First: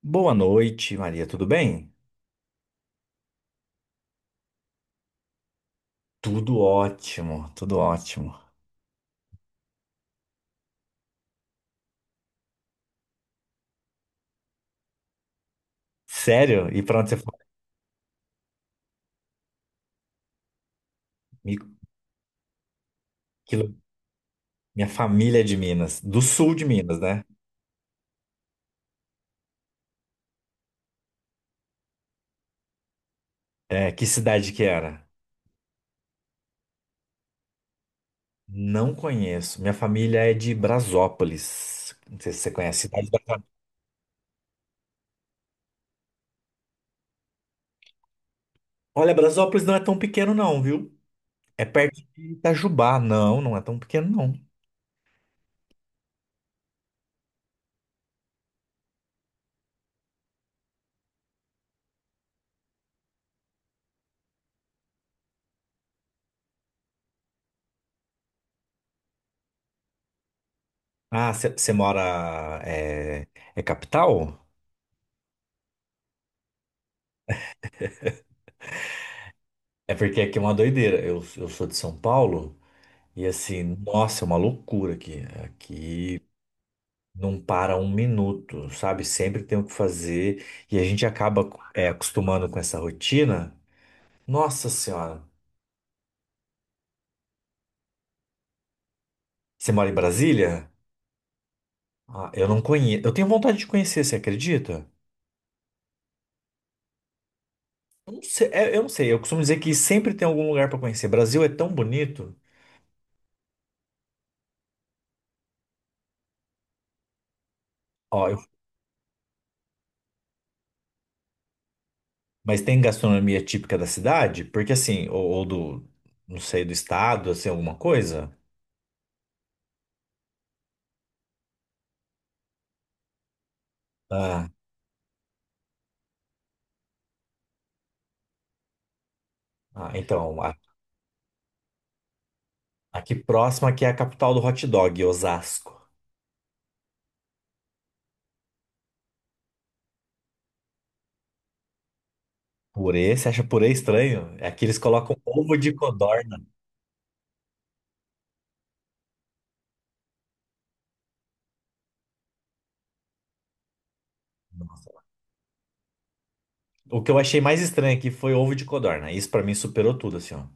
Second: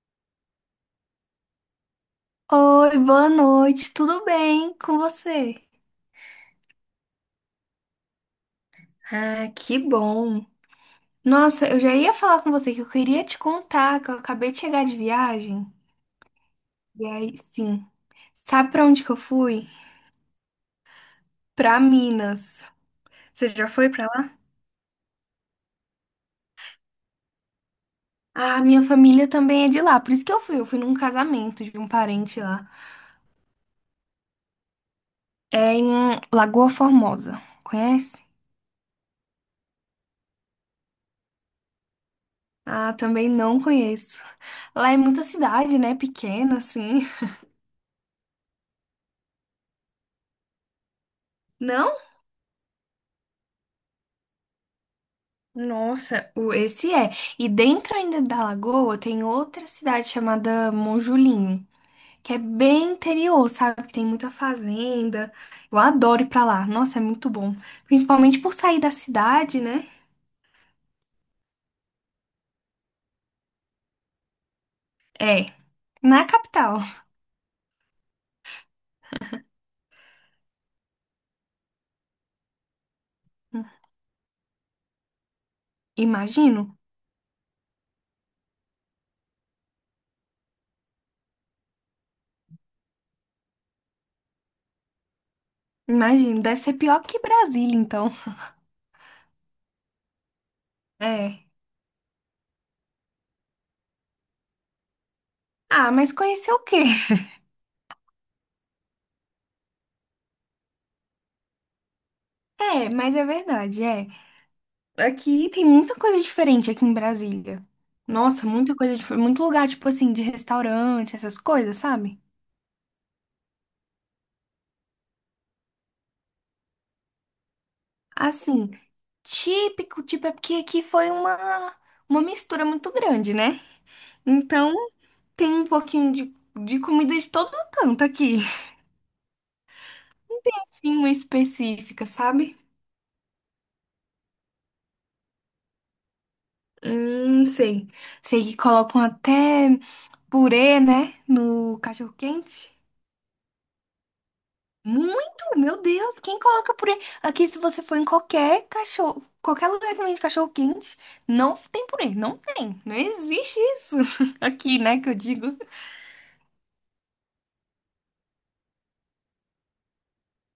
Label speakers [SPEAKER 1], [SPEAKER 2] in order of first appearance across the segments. [SPEAKER 1] Boa noite, Maria. Tudo bem?
[SPEAKER 2] Oi, boa noite, tudo bem com você?
[SPEAKER 1] Tudo ótimo, tudo ótimo.
[SPEAKER 2] Ah, que bom. Nossa, eu já ia falar com você que eu queria te contar que eu acabei de chegar de viagem.
[SPEAKER 1] Sério? E pra
[SPEAKER 2] E
[SPEAKER 1] onde você foi?
[SPEAKER 2] aí, sim. Sabe pra onde que eu fui?
[SPEAKER 1] Mi-
[SPEAKER 2] Pra Minas. Você
[SPEAKER 1] que
[SPEAKER 2] já
[SPEAKER 1] lu-
[SPEAKER 2] foi pra lá?
[SPEAKER 1] Minha família é de Minas, do sul de Minas, né?
[SPEAKER 2] Ah, minha família também é de lá, por isso que eu fui. Eu fui num casamento de um parente lá.
[SPEAKER 1] É, que cidade que era?
[SPEAKER 2] É em Lagoa Formosa. Conhece?
[SPEAKER 1] Não conheço. Minha família é de Brasópolis. Não sei se você conhece a
[SPEAKER 2] Ah,
[SPEAKER 1] cidade de
[SPEAKER 2] também
[SPEAKER 1] Brasópolis.
[SPEAKER 2] não conheço. Lá é muita cidade, né? Pequena, assim.
[SPEAKER 1] Olha, Brasópolis não é tão pequeno não, viu? É perto
[SPEAKER 2] Não?
[SPEAKER 1] de Itajubá. Não, não é tão pequeno não.
[SPEAKER 2] Nossa, esse é. E dentro ainda da Lagoa tem outra cidade chamada Monjulinho, que é bem interior, sabe? Que tem muita fazenda. Eu adoro ir pra lá. Nossa, é muito bom. Principalmente por sair da cidade, né?
[SPEAKER 1] Ah, você mora... É, é capital?
[SPEAKER 2] É, na capital.
[SPEAKER 1] É porque aqui é uma doideira. Eu sou de São Paulo. E assim, nossa, é uma loucura aqui. Aqui
[SPEAKER 2] Imagino,
[SPEAKER 1] não para um minuto, sabe? Sempre tem o que fazer e a gente acaba acostumando com essa rotina. Nossa Senhora,
[SPEAKER 2] imagino. Deve ser pior que Brasília, então.
[SPEAKER 1] você mora em Brasília?
[SPEAKER 2] É.
[SPEAKER 1] Ah, eu não conheço. Eu tenho vontade de conhecer, você acredita?
[SPEAKER 2] Ah, mas conhecer o quê?
[SPEAKER 1] Eu não sei, eu não sei. Eu costumo dizer que sempre tem algum lugar para conhecer. Brasil é tão bonito.
[SPEAKER 2] É, mas é verdade, é. Aqui tem muita coisa diferente aqui em Brasília.
[SPEAKER 1] Ó, eu-
[SPEAKER 2] Nossa, muita coisa diferente. Muito lugar, tipo assim, de restaurante, essas coisas, sabe?
[SPEAKER 1] mas tem gastronomia típica da cidade? Porque assim, ou do, não sei, do estado, assim, alguma coisa?
[SPEAKER 2] Assim, típico, tipo, é porque aqui foi uma mistura muito grande, né?
[SPEAKER 1] Ah,
[SPEAKER 2] Então, tem um pouquinho de comida de todo canto aqui.
[SPEAKER 1] ah, então.
[SPEAKER 2] Sim, uma específica, sabe?
[SPEAKER 1] Aqui próximo aqui é a capital do hot dog, Osasco.
[SPEAKER 2] Sei. Sei que colocam até purê, né? No cachorro-quente.
[SPEAKER 1] Purê, você acha purê estranho? É que eles colocam
[SPEAKER 2] Muito,
[SPEAKER 1] ovo de
[SPEAKER 2] meu Deus, quem
[SPEAKER 1] codorna.
[SPEAKER 2] coloca purê? Aqui, se você for em qualquer cachorro, qualquer lugar que vende cachorro quente, não tem purê, não tem, não existe isso aqui,
[SPEAKER 1] Nossa.
[SPEAKER 2] né, que eu digo.
[SPEAKER 1] O que eu achei mais estranho aqui foi ovo de codorna. Isso pra mim superou tudo, assim, ó.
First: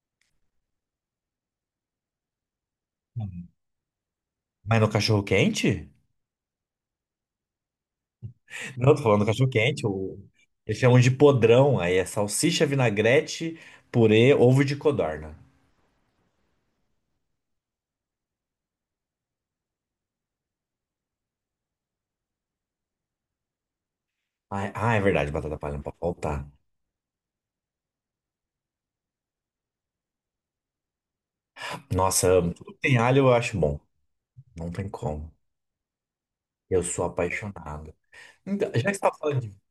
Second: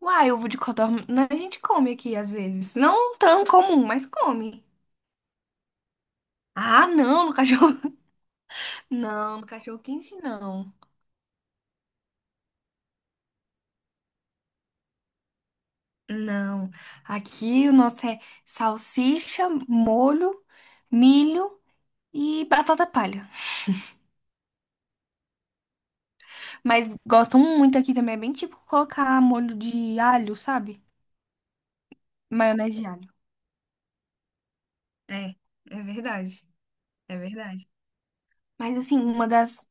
[SPEAKER 2] Uai, ovo de codorna, né, a gente come aqui às vezes, não tão comum, mas come.
[SPEAKER 1] Mas no cachorro quente?
[SPEAKER 2] Ah, não, no cachorro,
[SPEAKER 1] Não, tô falando do
[SPEAKER 2] não, no
[SPEAKER 1] cachorro
[SPEAKER 2] cachorro
[SPEAKER 1] quente.
[SPEAKER 2] quente não,
[SPEAKER 1] Eles chamam de podrão. Aí é salsicha, vinagrete, purê, ovo de codorna.
[SPEAKER 2] não. Aqui o nosso é salsicha, molho, milho e batata palha.
[SPEAKER 1] Ah, é verdade, batata palha não pode faltar.
[SPEAKER 2] Mas gostam muito aqui também. É bem tipo colocar molho de alho, sabe?
[SPEAKER 1] Nossa, eu amo. Tudo que
[SPEAKER 2] Maionese de
[SPEAKER 1] tem
[SPEAKER 2] alho.
[SPEAKER 1] alho eu acho bom. Não tem como.
[SPEAKER 2] É, é verdade.
[SPEAKER 1] Eu sou
[SPEAKER 2] É verdade.
[SPEAKER 1] apaixonado. Então,
[SPEAKER 2] Mas
[SPEAKER 1] já que
[SPEAKER 2] assim,
[SPEAKER 1] você tava
[SPEAKER 2] uma
[SPEAKER 1] falando de.
[SPEAKER 2] das,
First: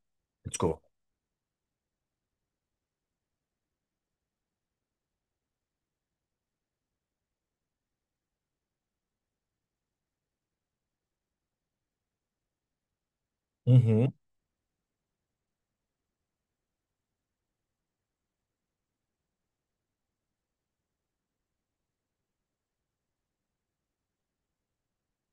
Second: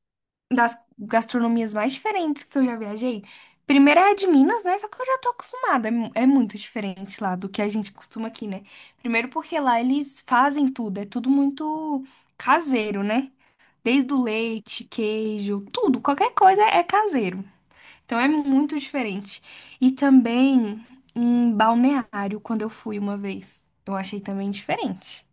[SPEAKER 2] das
[SPEAKER 1] Desculpa.
[SPEAKER 2] gastronomias mais diferentes que eu já viajei. Primeiro é a de Minas, né? Só que eu já tô acostumada. É, é muito diferente lá do que a gente costuma aqui, né? Primeiro porque lá eles fazem tudo, é tudo muito caseiro, né? Desde
[SPEAKER 1] Uhum.
[SPEAKER 2] o leite, queijo, tudo, qualquer coisa é caseiro. Então é muito diferente. E também um balneário, quando eu fui uma vez. Eu achei também diferente.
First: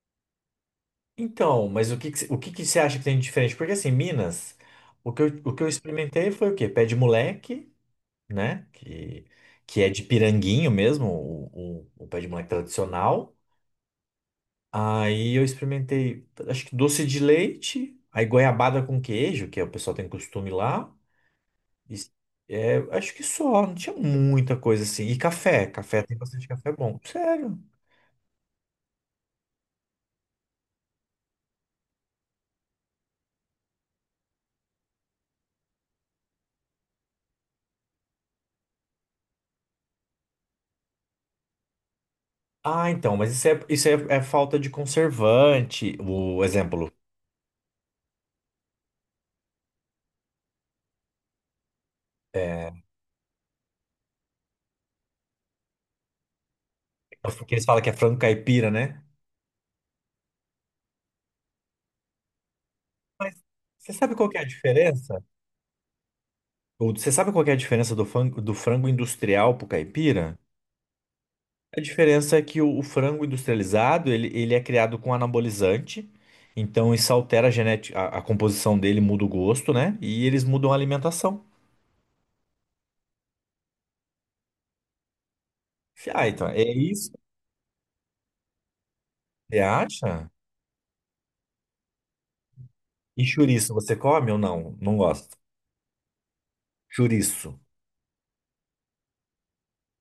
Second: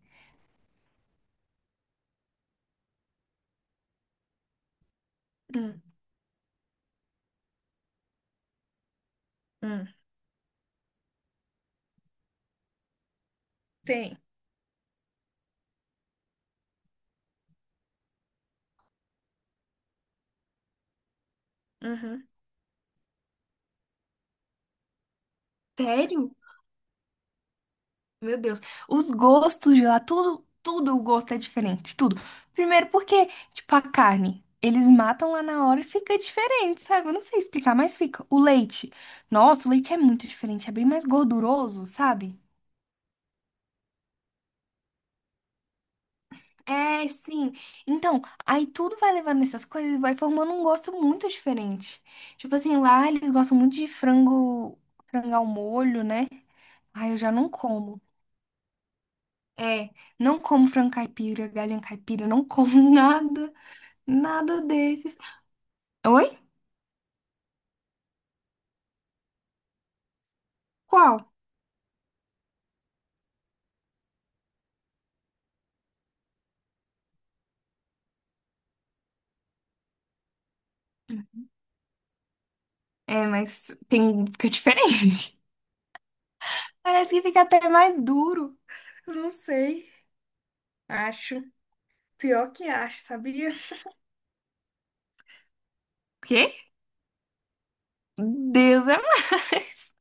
[SPEAKER 1] Então, mas o que que você acha que tem de diferente? Porque assim, Minas, o que eu
[SPEAKER 2] Hum,
[SPEAKER 1] experimentei foi o quê? Pé de moleque, né? Que
[SPEAKER 2] hum,
[SPEAKER 1] é de piranguinho mesmo, o pé de moleque tradicional.
[SPEAKER 2] Sim.
[SPEAKER 1] Aí eu experimentei, acho que doce de leite, aí goiabada com queijo, que é o pessoal tem costume lá. E,
[SPEAKER 2] Uhum.
[SPEAKER 1] acho que só, não tinha muita coisa assim. E café, café tem
[SPEAKER 2] Sério?
[SPEAKER 1] bastante café bom. Sério.
[SPEAKER 2] Meu Deus. Os gostos de lá, tudo, tudo o gosto é diferente, tudo. Primeiro porque, tipo, a carne, eles matam lá na hora e fica diferente, sabe? Eu não sei explicar, mas fica. O leite. Nossa, o leite é muito diferente, é bem mais gorduroso, sabe?
[SPEAKER 1] Ah, então, mas isso é, é falta de conservante. O exemplo.
[SPEAKER 2] É, sim. Então, aí tudo vai levando essas coisas e vai formando um gosto muito diferente. Tipo
[SPEAKER 1] É,
[SPEAKER 2] assim, lá eles gostam muito de frango, frango ao molho, né? Ai, eu já não
[SPEAKER 1] porque eles falam que é
[SPEAKER 2] como.
[SPEAKER 1] frango caipira, né?
[SPEAKER 2] É, não como frango caipira, galinha caipira, não como
[SPEAKER 1] Mas
[SPEAKER 2] nada,
[SPEAKER 1] você sabe qual que é a
[SPEAKER 2] nada desses.
[SPEAKER 1] diferença?
[SPEAKER 2] Oi?
[SPEAKER 1] Ou você sabe qual que é a diferença do frango industrial pro caipira?
[SPEAKER 2] Qual?
[SPEAKER 1] A diferença é que o frango industrializado, ele é criado com anabolizante, então isso altera a genética, a composição dele muda o gosto, né? E eles mudam a alimentação.
[SPEAKER 2] É, mas tem, fica diferente.
[SPEAKER 1] Ah, então, é
[SPEAKER 2] Parece
[SPEAKER 1] isso?
[SPEAKER 2] que fica até mais duro. Não
[SPEAKER 1] Você
[SPEAKER 2] sei.
[SPEAKER 1] acha?
[SPEAKER 2] Acho. Pior que acho,
[SPEAKER 1] E
[SPEAKER 2] sabia?
[SPEAKER 1] chouriço, você come ou não? Não gosto.
[SPEAKER 2] O quê?
[SPEAKER 1] Chouriço.
[SPEAKER 2] Deus é mais.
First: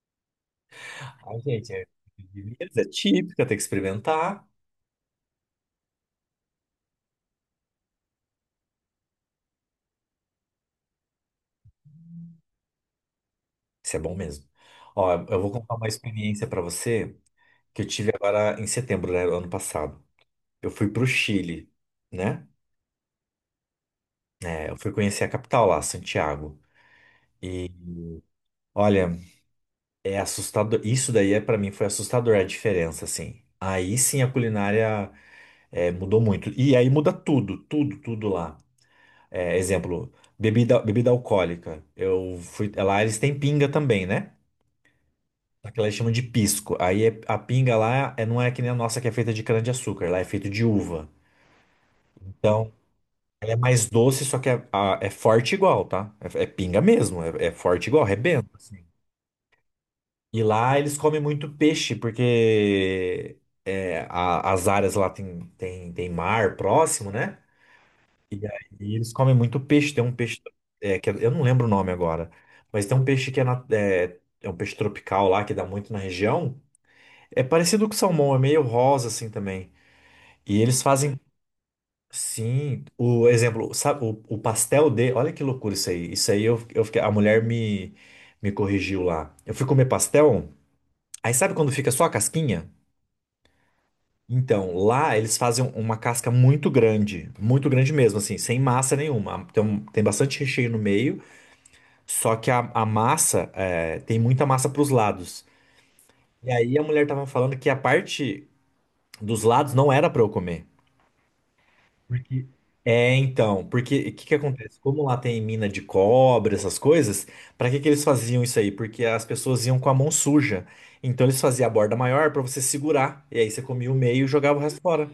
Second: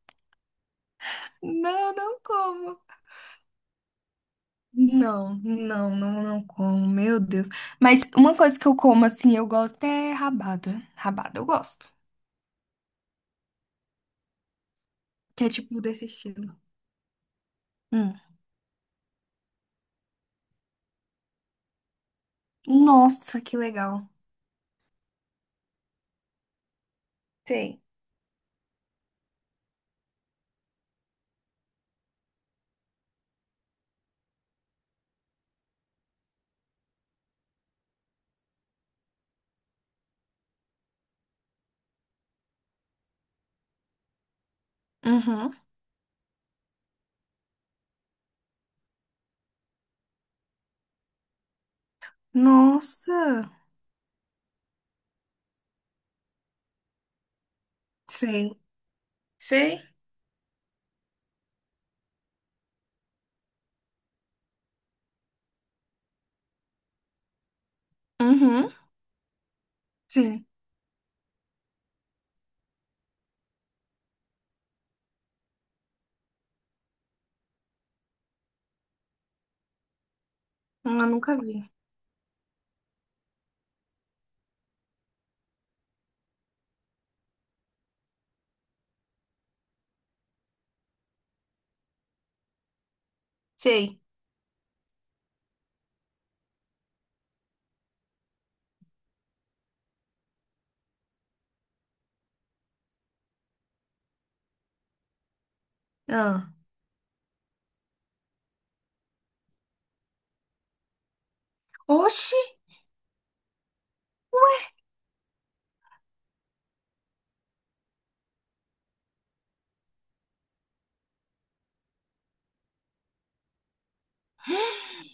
[SPEAKER 1] Ai, gente,
[SPEAKER 2] Não, não como.
[SPEAKER 1] é é típica, tem que experimentar.
[SPEAKER 2] Não, não, não, não como. Meu Deus. Mas uma coisa que eu como, assim, eu gosto é rabada. Rabada eu gosto.
[SPEAKER 1] Isso é bom mesmo. Ó, eu
[SPEAKER 2] Que é
[SPEAKER 1] vou contar
[SPEAKER 2] tipo
[SPEAKER 1] uma
[SPEAKER 2] desse
[SPEAKER 1] experiência
[SPEAKER 2] estilo.
[SPEAKER 1] pra você que eu tive
[SPEAKER 2] Hum.
[SPEAKER 1] agora em setembro, né, do ano passado. Eu fui pro Chile, né?
[SPEAKER 2] Nossa, que legal.
[SPEAKER 1] É, eu fui conhecer a capital lá, Santiago.
[SPEAKER 2] Sei.
[SPEAKER 1] Olha, é assustador. Isso daí é para mim foi assustador a diferença, assim. Aí sim a culinária mudou muito. E aí muda tudo, tudo, tudo lá. É, exemplo, bebida, bebida alcoólica. Eu fui lá, eles têm pinga também, né?
[SPEAKER 2] Uhum.
[SPEAKER 1] Aquela eles chamam de pisco. A pinga lá é, não é que nem a nossa que é feita de cana-de-açúcar, lá é feito de uva. Então,
[SPEAKER 2] Nossa.
[SPEAKER 1] ela é mais doce, só que é forte igual, tá? É pinga mesmo, é forte igual, rebenta,
[SPEAKER 2] Sei.
[SPEAKER 1] assim.
[SPEAKER 2] Sei.
[SPEAKER 1] E lá eles comem muito peixe, porque as áreas lá tem, tem mar próximo, né? E aí
[SPEAKER 2] Uhum.
[SPEAKER 1] eles comem muito peixe. Tem um peixe,
[SPEAKER 2] Sim.
[SPEAKER 1] eu não lembro o nome agora, mas tem um peixe que é é um peixe tropical lá que dá muito na região. É parecido com salmão, é meio rosa assim também. E eles
[SPEAKER 2] Eu
[SPEAKER 1] fazem,
[SPEAKER 2] nunca vi.
[SPEAKER 1] sim, o exemplo, sabe, o pastel de, olha que loucura isso aí. Isso aí eu fiquei, a mulher me corrigiu lá. Eu fui comer pastel, aí sabe quando fica só a casquinha?
[SPEAKER 2] Sei.
[SPEAKER 1] Então, lá eles fazem uma casca muito grande mesmo, assim, sem massa nenhuma. Tem bastante recheio no meio, só que a massa, é, tem muita massa para os lados. E
[SPEAKER 2] Ah.
[SPEAKER 1] aí a mulher tava falando que a parte dos lados não era para eu comer.
[SPEAKER 2] Oxi!
[SPEAKER 1] Porque- É, então, porque o que que acontece? Como lá tem mina de cobre, essas coisas, pra que que eles faziam isso aí? Porque as pessoas iam com a mão suja. Então eles faziam a borda maior pra você segurar. E aí você comia o meio e jogava o resto fora.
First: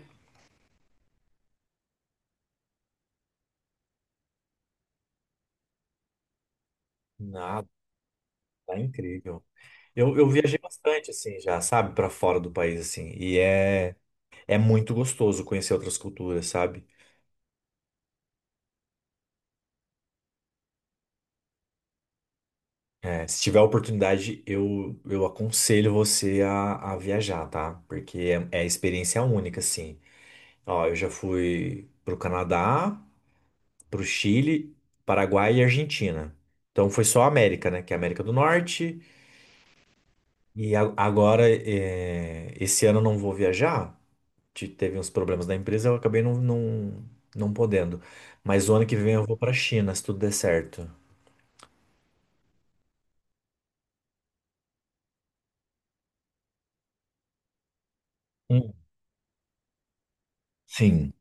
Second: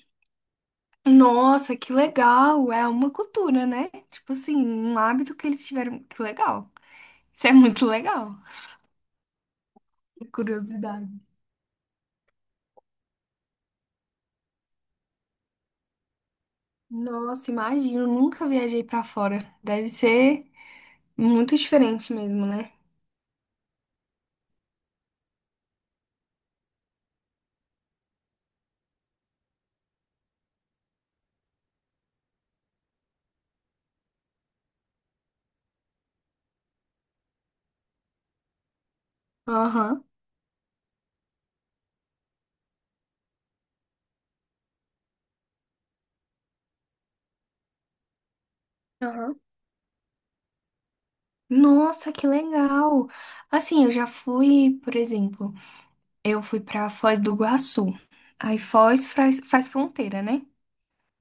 [SPEAKER 2] Nossa, que legal! É uma cultura, né? Tipo assim, um hábito que eles tiveram. Que legal. Isso é
[SPEAKER 1] Nada,
[SPEAKER 2] muito legal.
[SPEAKER 1] tá incrível. Eu viajei bastante,
[SPEAKER 2] Curiosidade.
[SPEAKER 1] assim, já, sabe, pra fora do país, assim. É muito gostoso conhecer outras culturas, sabe?
[SPEAKER 2] Nossa, imagino, nunca viajei pra fora. Deve ser muito diferente mesmo, né?
[SPEAKER 1] É, se tiver a oportunidade, eu aconselho você a viajar, tá? Porque é experiência única, assim. Ó, eu já fui pro Canadá, pro Chile, Paraguai e Argentina. Então foi só a América, né? Que é a América do Norte.
[SPEAKER 2] Aham,
[SPEAKER 1] Agora, é, esse ano eu não vou viajar. Teve uns problemas da empresa, eu acabei não podendo. Mas o ano que vem eu vou
[SPEAKER 2] aham.
[SPEAKER 1] pra China, se tudo der certo.
[SPEAKER 2] Nossa, que legal! Assim, eu já fui, por exemplo, eu fui pra Foz do Iguaçu. Aí
[SPEAKER 1] Hum.
[SPEAKER 2] Foz faz, faz fronteira, né?
[SPEAKER 1] Sim.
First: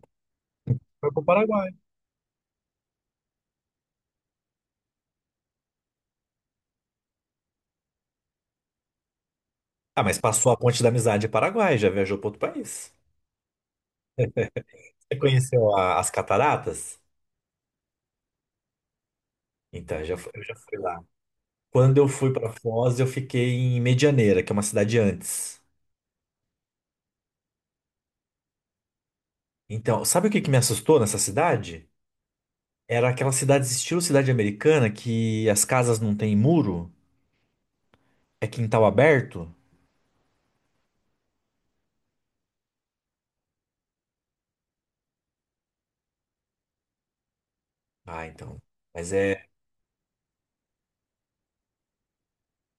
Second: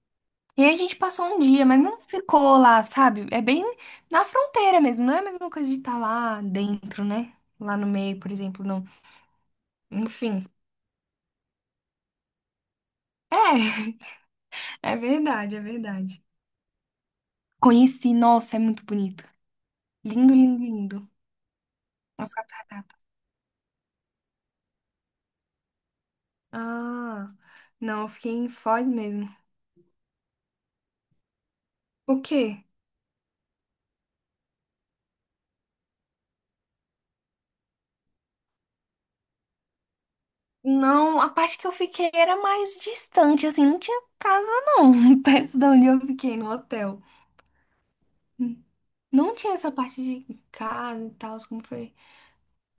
[SPEAKER 2] E aí a gente
[SPEAKER 1] Foi pro
[SPEAKER 2] passou um dia,
[SPEAKER 1] Paraguai.
[SPEAKER 2] mas não ficou lá, sabe? É bem na fronteira mesmo, não é a mesma coisa de estar lá dentro, né? Lá no meio, por exemplo, não.
[SPEAKER 1] Ah, mas
[SPEAKER 2] Enfim.
[SPEAKER 1] passou a ponte da amizade em Paraguai, já viajou para outro país.
[SPEAKER 2] É, é
[SPEAKER 1] Você
[SPEAKER 2] verdade, é
[SPEAKER 1] conheceu as
[SPEAKER 2] verdade.
[SPEAKER 1] cataratas?
[SPEAKER 2] Conheci, nossa, é muito bonito.
[SPEAKER 1] Então,
[SPEAKER 2] Lindo,
[SPEAKER 1] eu já
[SPEAKER 2] lindo,
[SPEAKER 1] fui lá.
[SPEAKER 2] lindo.
[SPEAKER 1] Quando eu
[SPEAKER 2] As
[SPEAKER 1] fui pra Foz,
[SPEAKER 2] cataratas.
[SPEAKER 1] eu fiquei em Medianeira, que é uma cidade antes.
[SPEAKER 2] Ah, não, eu fiquei em Foz mesmo.
[SPEAKER 1] Então, sabe o que que me assustou nessa cidade?
[SPEAKER 2] O quê?
[SPEAKER 1] Era aquelas cidades estilo cidade americana que as casas não têm muro, é quintal aberto.
[SPEAKER 2] Não, a parte que eu fiquei era mais distante, assim, não tinha casa não, perto de onde eu fiquei, no hotel.
[SPEAKER 1] Ah, então. Mas
[SPEAKER 2] Não
[SPEAKER 1] é.
[SPEAKER 2] tinha essa parte de casa e tal, como foi.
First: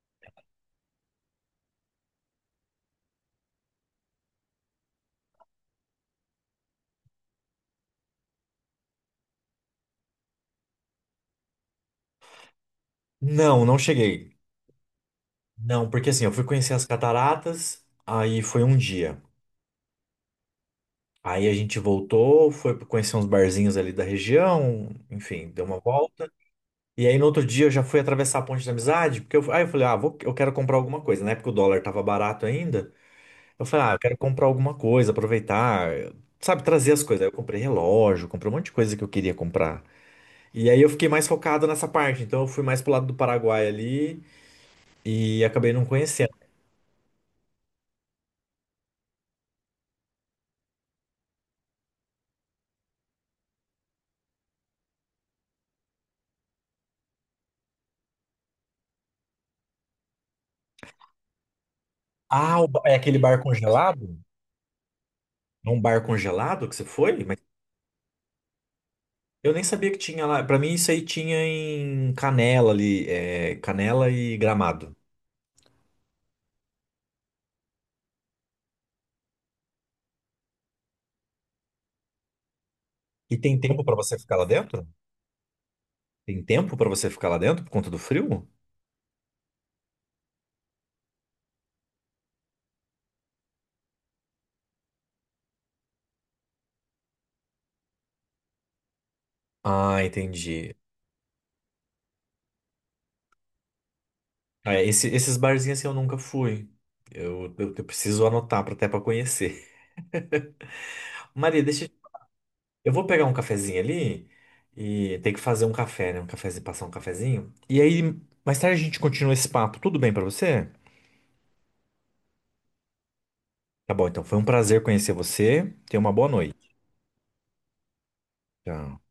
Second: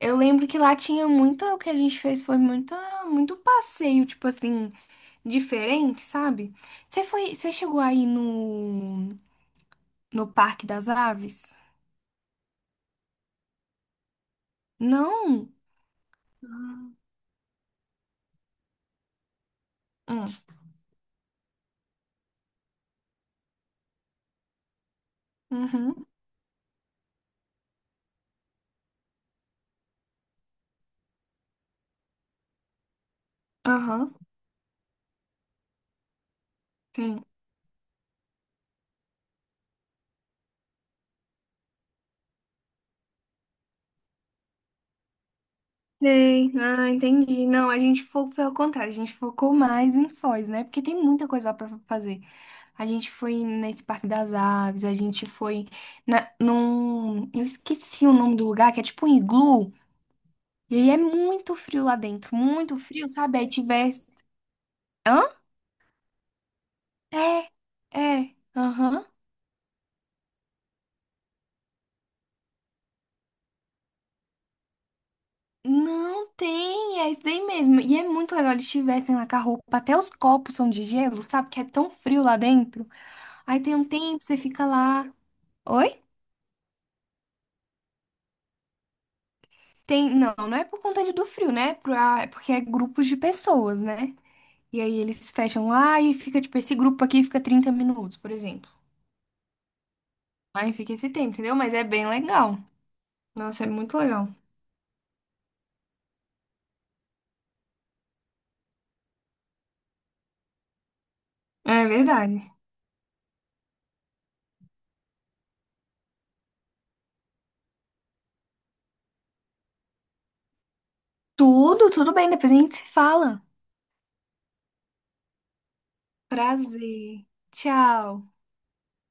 [SPEAKER 2] Eu lembro que lá tinha muito, o que a gente fez foi muita, muito passeio, tipo assim, diferente, sabe? Você foi, você chegou aí no, no Parque das Aves?
[SPEAKER 1] Não, não cheguei.
[SPEAKER 2] Não?
[SPEAKER 1] Não, porque assim, eu fui conhecer as cataratas, aí foi um dia.
[SPEAKER 2] Hum.
[SPEAKER 1] Aí a gente voltou, foi conhecer uns barzinhos ali da região, enfim, deu uma
[SPEAKER 2] Uhum.
[SPEAKER 1] volta. E aí no outro dia eu já fui atravessar a ponte da amizade, porque eu, aí eu falei, ah, vou, eu quero comprar alguma coisa, né porque o dólar tava barato ainda. Eu falei, ah, eu
[SPEAKER 2] Aham.
[SPEAKER 1] quero comprar alguma coisa, aproveitar, sabe, trazer as coisas.
[SPEAKER 2] Sim.
[SPEAKER 1] Aí eu comprei relógio, comprei um monte de coisa que eu queria comprar. E aí eu fiquei mais focado nessa parte, então eu fui mais pro lado do Paraguai ali e acabei não conhecendo.
[SPEAKER 2] Sei. Ah, entendi. Não, a gente foi ao contrário, a gente focou mais em Foz, né? Porque tem muita coisa lá pra fazer. A gente foi nesse Parque das Aves, a gente foi na, num. Eu esqueci o nome do lugar, que é tipo um iglu. E aí é muito frio lá dentro,
[SPEAKER 1] Ah,
[SPEAKER 2] muito
[SPEAKER 1] é
[SPEAKER 2] frio,
[SPEAKER 1] aquele
[SPEAKER 2] sabe?
[SPEAKER 1] bar
[SPEAKER 2] Aí tivesse.
[SPEAKER 1] congelado?
[SPEAKER 2] Hã?
[SPEAKER 1] É um bar congelado que você foi? Mas
[SPEAKER 2] É, é. Aham.
[SPEAKER 1] eu nem sabia que tinha lá. Pra mim isso aí tinha em Canela ali, é, Canela e Gramado.
[SPEAKER 2] Não tem, é isso daí mesmo. E é muito legal eles tivessem lá com a roupa. Até os copos são de gelo, sabe? Que é tão frio lá dentro.
[SPEAKER 1] E tem
[SPEAKER 2] Aí tem um
[SPEAKER 1] tempo pra você
[SPEAKER 2] tempo,
[SPEAKER 1] ficar
[SPEAKER 2] você
[SPEAKER 1] lá
[SPEAKER 2] fica
[SPEAKER 1] dentro?
[SPEAKER 2] lá. Oi?
[SPEAKER 1] Tem tempo pra você ficar lá dentro por conta do frio?
[SPEAKER 2] Tem. Não, não é por conta do frio, né? É ah, é porque é grupos de pessoas, né? E aí eles fecham lá e fica, tipo, esse grupo aqui fica 30 minutos, por exemplo.
[SPEAKER 1] Ah,
[SPEAKER 2] Aí
[SPEAKER 1] entendi.
[SPEAKER 2] fica esse tempo, entendeu? Mas é bem legal. Nossa, é muito legal.
[SPEAKER 1] Ah, esses barzinhos assim eu nunca fui. Eu preciso anotar pra, até pra conhecer. Maria,
[SPEAKER 2] É
[SPEAKER 1] deixa.
[SPEAKER 2] verdade.
[SPEAKER 1] Eu vou pegar um cafezinho ali e tem que fazer um café, né? Um cafezinho, passar um cafezinho. E aí, mais tarde a gente continua esse papo. Tudo bem pra você?
[SPEAKER 2] Tudo, tudo bem. Depois a gente se fala.
[SPEAKER 1] Tá bom, então foi um prazer conhecer você. Tenha uma boa noite.
[SPEAKER 2] Prazer. Tchau.
[SPEAKER 1] Tchau.